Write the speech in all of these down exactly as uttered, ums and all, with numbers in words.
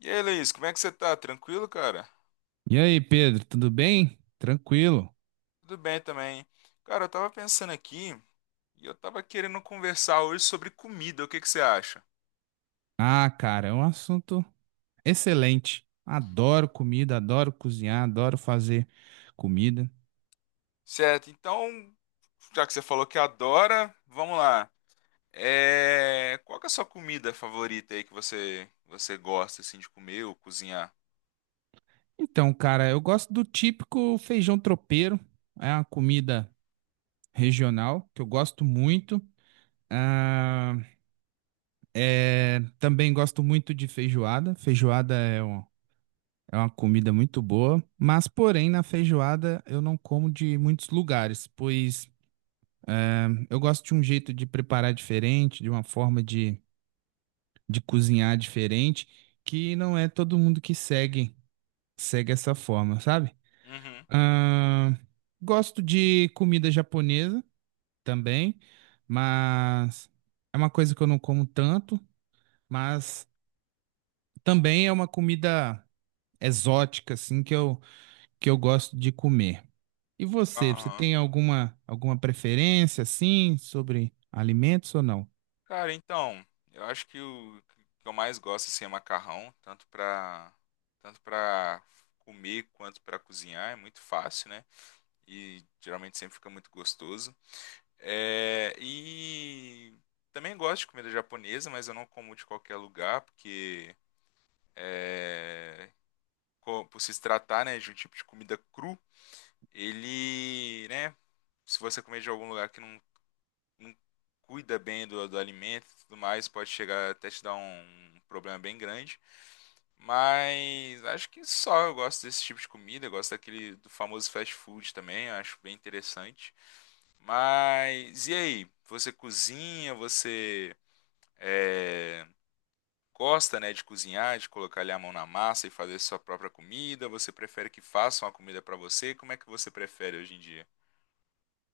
E aí, Luiz, como é que você tá? Tranquilo, cara? E aí, Pedro, tudo bem? Tranquilo? Tudo bem também. Cara, eu tava pensando aqui e eu tava querendo conversar hoje sobre comida. O que que você acha? Ah, cara, é um assunto excelente. Adoro comida, adoro cozinhar, adoro fazer comida. Certo, então, já que você falou que adora, vamos lá. É... Qual que é a sua comida favorita aí que você, você gosta assim de comer ou cozinhar? Então, cara, eu gosto do típico feijão tropeiro. É uma comida regional que eu gosto muito. Ah, é, também gosto muito de feijoada. Feijoada é um- é uma comida muito boa, mas porém na feijoada eu não como de muitos lugares, pois eu gosto de um jeito de preparar diferente, de uma forma de, de cozinhar diferente, que não é todo mundo que segue, segue essa forma, sabe? Uhum. Ahn, Gosto de comida japonesa também, mas é uma coisa que eu não como tanto, mas também é uma comida exótica, assim, que eu, que eu gosto de comer. E você, você Aham. tem alguma, alguma preferência, assim, sobre alimentos ou não? Cara, então, eu acho que o que eu mais gosto assim, é macarrão, tanto pra, tanto pra comer quanto pra cozinhar. É muito fácil, né? E geralmente sempre fica muito gostoso. É, e também gosto de comida japonesa, mas eu não como de qualquer lugar, porque é, co- por se tratar, né, de um tipo de comida cru, ele, né, se você comer de algum lugar que não, não cuida bem do, do alimento e tudo mais, pode chegar até te dar um um problema bem grande. Mas acho que só eu gosto desse tipo de comida, eu gosto daquele do famoso fast food também, eu acho bem interessante. Mas e aí? Você cozinha? Você é, gosta, né, de cozinhar, de colocar ali a mão na massa e fazer sua própria comida? Você prefere que façam a comida pra você? Como é que você prefere hoje em dia?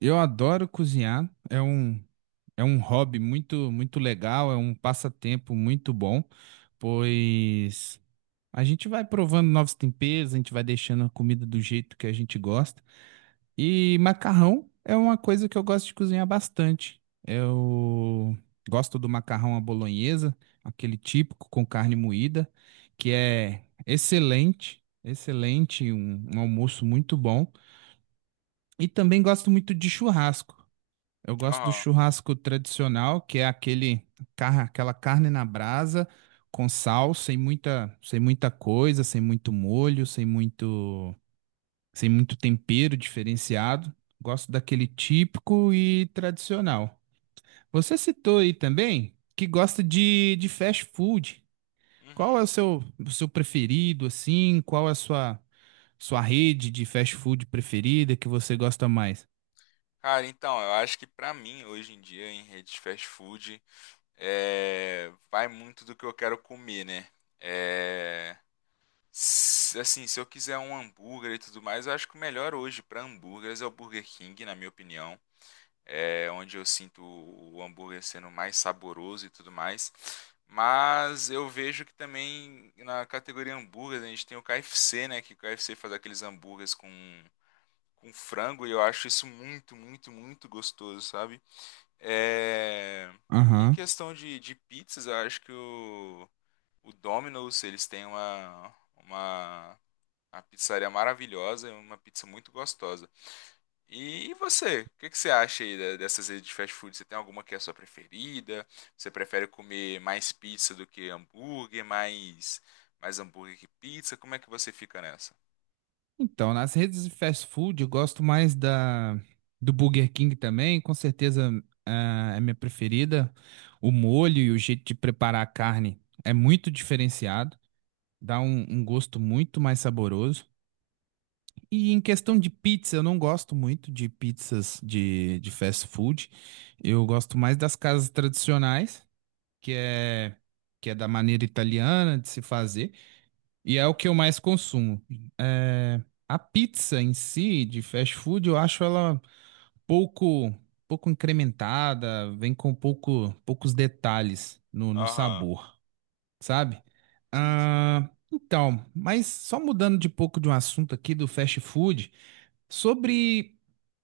Eu adoro cozinhar, é um é um hobby muito, muito legal, é um passatempo muito bom, pois a gente vai provando novos temperos, a gente vai deixando a comida do jeito que a gente gosta. E macarrão é uma coisa que eu gosto de cozinhar bastante. Eu gosto do macarrão à bolonhesa, aquele típico com carne moída, que Uhum. é excelente, excelente, um um almoço muito bom. E também gosto muito de churrasco. Eu gosto do Aham. churrasco tradicional, que é aquele, car- Aquela carne na brasa com sal, sem muita, sem muita coisa, sem muito molho, sem muito, sem muito tempero diferenciado. Gosto daquele típico e tradicional. Você citou aí também que gosta de, de fast food. Qual Uhum. é o seu, o seu preferido, assim? Qual é a sua, sua rede de fast food preferida que você gosta mais? Cara, então, eu acho que pra mim, hoje em dia, em rede de fast food, é, vai muito do que eu quero comer, né? É, s- Assim, se eu quiser um hambúrguer e tudo mais, eu acho que o melhor hoje pra hambúrgueres é o Burger King, na minha opinião. É onde eu sinto o hambúrguer sendo mais saboroso e tudo mais. Mas eu vejo que também na categoria hambúrguer a gente tem o K F C, né? Que o K F C faz aqueles hambúrgueres com, com frango e eu acho isso muito, muito, muito gostoso, sabe? É... e em Aham. questão de, de pizzas, eu acho que o, o Domino's, eles têm uma, uma, uma pizzaria maravilhosa, e uma pizza muito gostosa. E você? O que que você acha aí da- dessas redes de fast food? Você tem alguma que é a sua preferida? Você prefere comer mais pizza do que hambúrguer? Mais, mais hambúrguer que pizza? Como é que você fica nessa? Então, nas redes de fast food, eu gosto mais da do Burger King também, com certeza, ah, é minha preferida. O molho e o jeito de preparar a carne é muito diferenciado, dá um, um gosto muito mais saboroso. E em questão de pizza, eu não gosto muito de pizzas de, de fast food. Eu gosto mais das casas tradicionais, que é que é da maneira italiana de se fazer. E é o que eu mais consumo. É, a pizza em si, de fast food, eu acho ela pouco, pouco incrementada, vem com pouco, poucos detalhes no, no Aham. sabor, sabe? Sim, sim. Ah, então, mas só mudando de pouco de um assunto aqui do fast food, sobre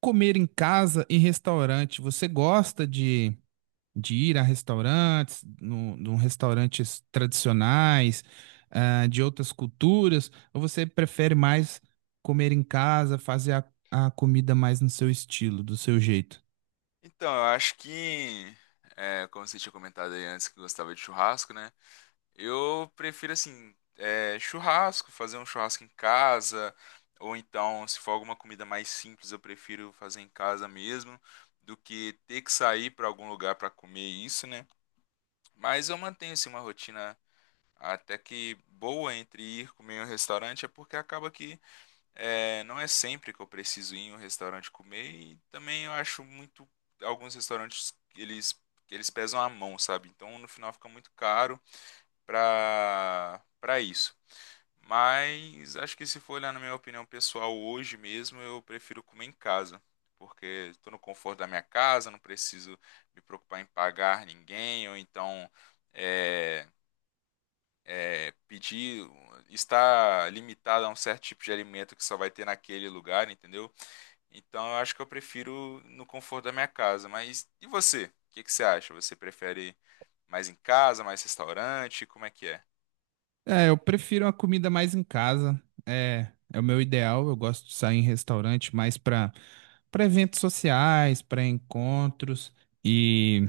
comer em casa e restaurante, você gosta de de ir a restaurantes, no, no restaurantes tradicionais, ah, de outras culturas, ou você prefere mais comer em casa, fazer a, a comida mais no seu estilo, do seu jeito? Então, eu acho que, é, como você tinha comentado aí antes que gostava de churrasco, né? Eu prefiro assim, é, churrasco, fazer um churrasco em casa, ou então, se for alguma comida mais simples, eu prefiro fazer em casa mesmo, do que ter que sair para algum lugar para comer isso, né? Mas eu mantenho assim uma rotina até que boa entre ir comer em um restaurante, é porque acaba que é, não é sempre que eu preciso ir em um restaurante comer, e também eu acho muito alguns restaurantes eles eles pesam a mão, sabe? Então no final fica muito caro para para isso. Mas acho que se for olhar na minha opinião pessoal hoje mesmo, eu prefiro comer em casa, porque estou no conforto da minha casa, não preciso me preocupar em pagar ninguém, ou então é, é, pedir, estar limitado a um certo tipo de alimento que só vai ter naquele lugar, entendeu? Então eu acho que eu prefiro no conforto da minha casa. Mas e você? O que que você acha? Você prefere mais em casa, mais restaurante? Como é que é? É, eu prefiro a comida mais em casa, é, é o meu ideal, eu gosto de sair em restaurante mais para para eventos sociais, para encontros e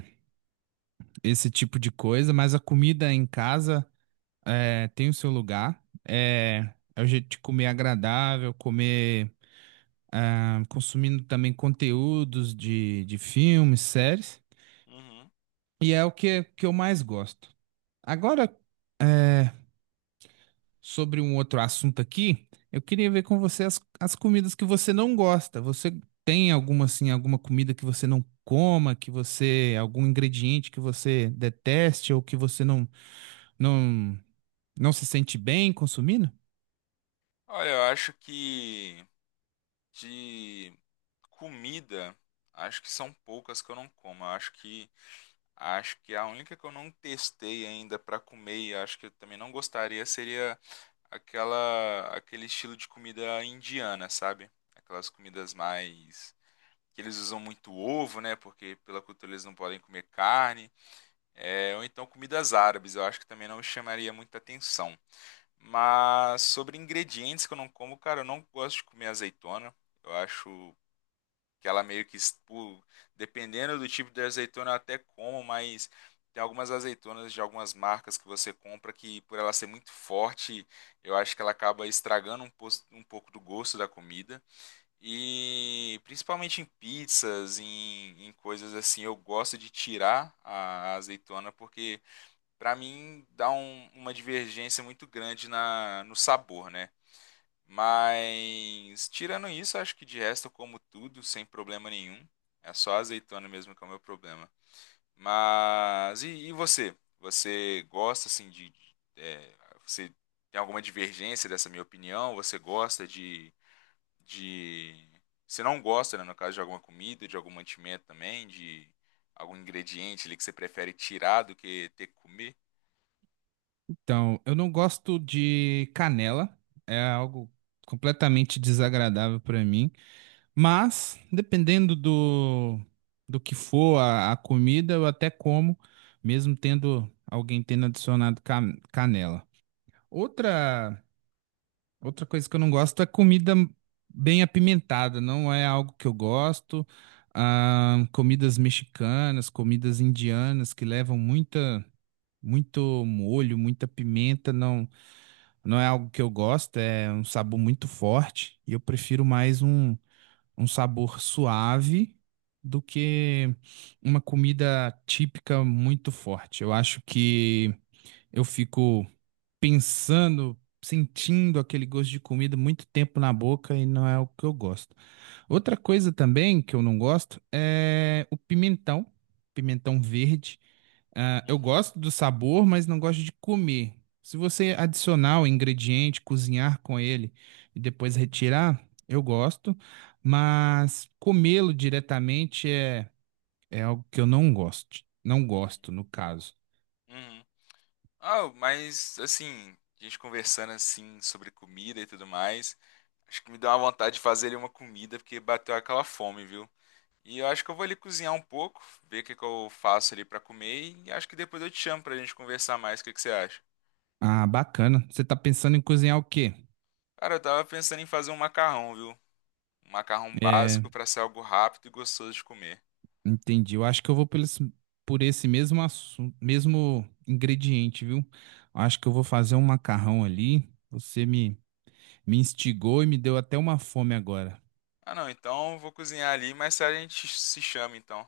esse tipo de coisa, mas a comida em casa é, tem o seu lugar. É, é o jeito de comer agradável, comer, ah, consumindo também conteúdos de, de filmes, séries. Uhum. E é o que, que eu mais gosto. Agora, é, sobre um outro assunto aqui, eu queria ver com você as, as comidas que você não gosta. Você tem alguma, assim, alguma comida que você não coma, que você, algum ingrediente que você deteste ou que você não, não, não se sente bem consumindo? Olha, eu acho que de comida, acho que são poucas que eu não como. Eu acho que acho que a única que eu não testei ainda para comer e acho que eu também não gostaria seria aquela aquele estilo de comida indiana, sabe? Aquelas comidas mais que eles usam muito ovo, né? Porque pela cultura eles não podem comer carne. É, ou então comidas árabes, eu acho que também não me chamaria muita atenção. Mas sobre ingredientes que eu não como, cara, eu não gosto de comer azeitona. Eu acho que ela meio que, expu- dependendo do tipo de azeitona, eu até como, mas tem algumas azeitonas de algumas marcas que você compra que, por ela ser muito forte, eu acho que ela acaba estragando um, pos- um pouco do gosto da comida. E principalmente em pizzas, em, em coisas assim, eu gosto de tirar a a azeitona porque pra mim, dá um- uma divergência muito grande na, no sabor, né? Mas, tirando isso, acho que de resto eu como tudo sem problema nenhum. É só a azeitona mesmo que é o meu problema. Mas, e, e você? Você gosta, assim, de... de- é, você tem alguma divergência dessa minha opinião? Você gosta de... de... Você não gosta, né, no caso, de alguma comida, de algum mantimento também, de algum ingrediente ali que você prefere tirar do que ter que comer? Então, eu não gosto de canela, é algo completamente desagradável para mim, mas dependendo do, do que for a, a comida, eu até como, mesmo tendo alguém tendo adicionado ca- canela. Outra, Outra coisa que eu não gosto é comida bem apimentada, não é algo que eu gosto. Ah, comidas mexicanas, comidas indianas que levam muita, muito molho, muita pimenta, não. Não é algo que eu gosto, é um sabor muito forte e eu prefiro mais um, um sabor suave do que uma comida típica muito forte. Eu acho que eu fico pensando, sentindo aquele gosto de comida muito tempo na boca e não é o que eu gosto. Outra coisa também que eu não gosto é o pimentão, pimentão verde. Ah, eu Uhum, gosto do sabor, mas não gosto de comer. Se você adicionar o ingrediente, cozinhar com ele e depois retirar, eu gosto, mas comê-lo diretamente é, é algo que eu não gosto. Não uhum. gosto, no caso. Uhum. Ah, mas assim, a gente conversando assim sobre comida e tudo mais, acho que me deu uma vontade de fazer ali uma comida, porque bateu aquela fome, viu? E eu acho que eu vou ali cozinhar um pouco, ver o que que eu faço ali pra comer, e acho que depois eu te chamo pra gente conversar mais, o que que você acha? Ah, bacana. Você está pensando em cozinhar o quê? Cara, eu tava pensando em fazer um macarrão, viu? Um macarrão É, básico pra ser algo rápido e gostoso de comer. entendi. Eu acho que eu vou pelo, esse- por esse mesmo assunto, mesmo ingrediente, viu? Acho que eu vou fazer um macarrão ali. Você me, me instigou e me deu até uma fome agora. Ah, não, então eu vou cozinhar ali, mas a gente se chama então.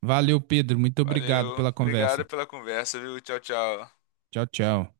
Valeu, Pedro. Muito obrigado Valeu, pela obrigado conversa. pela conversa, viu? Tchau, tchau. Tchau, tchau.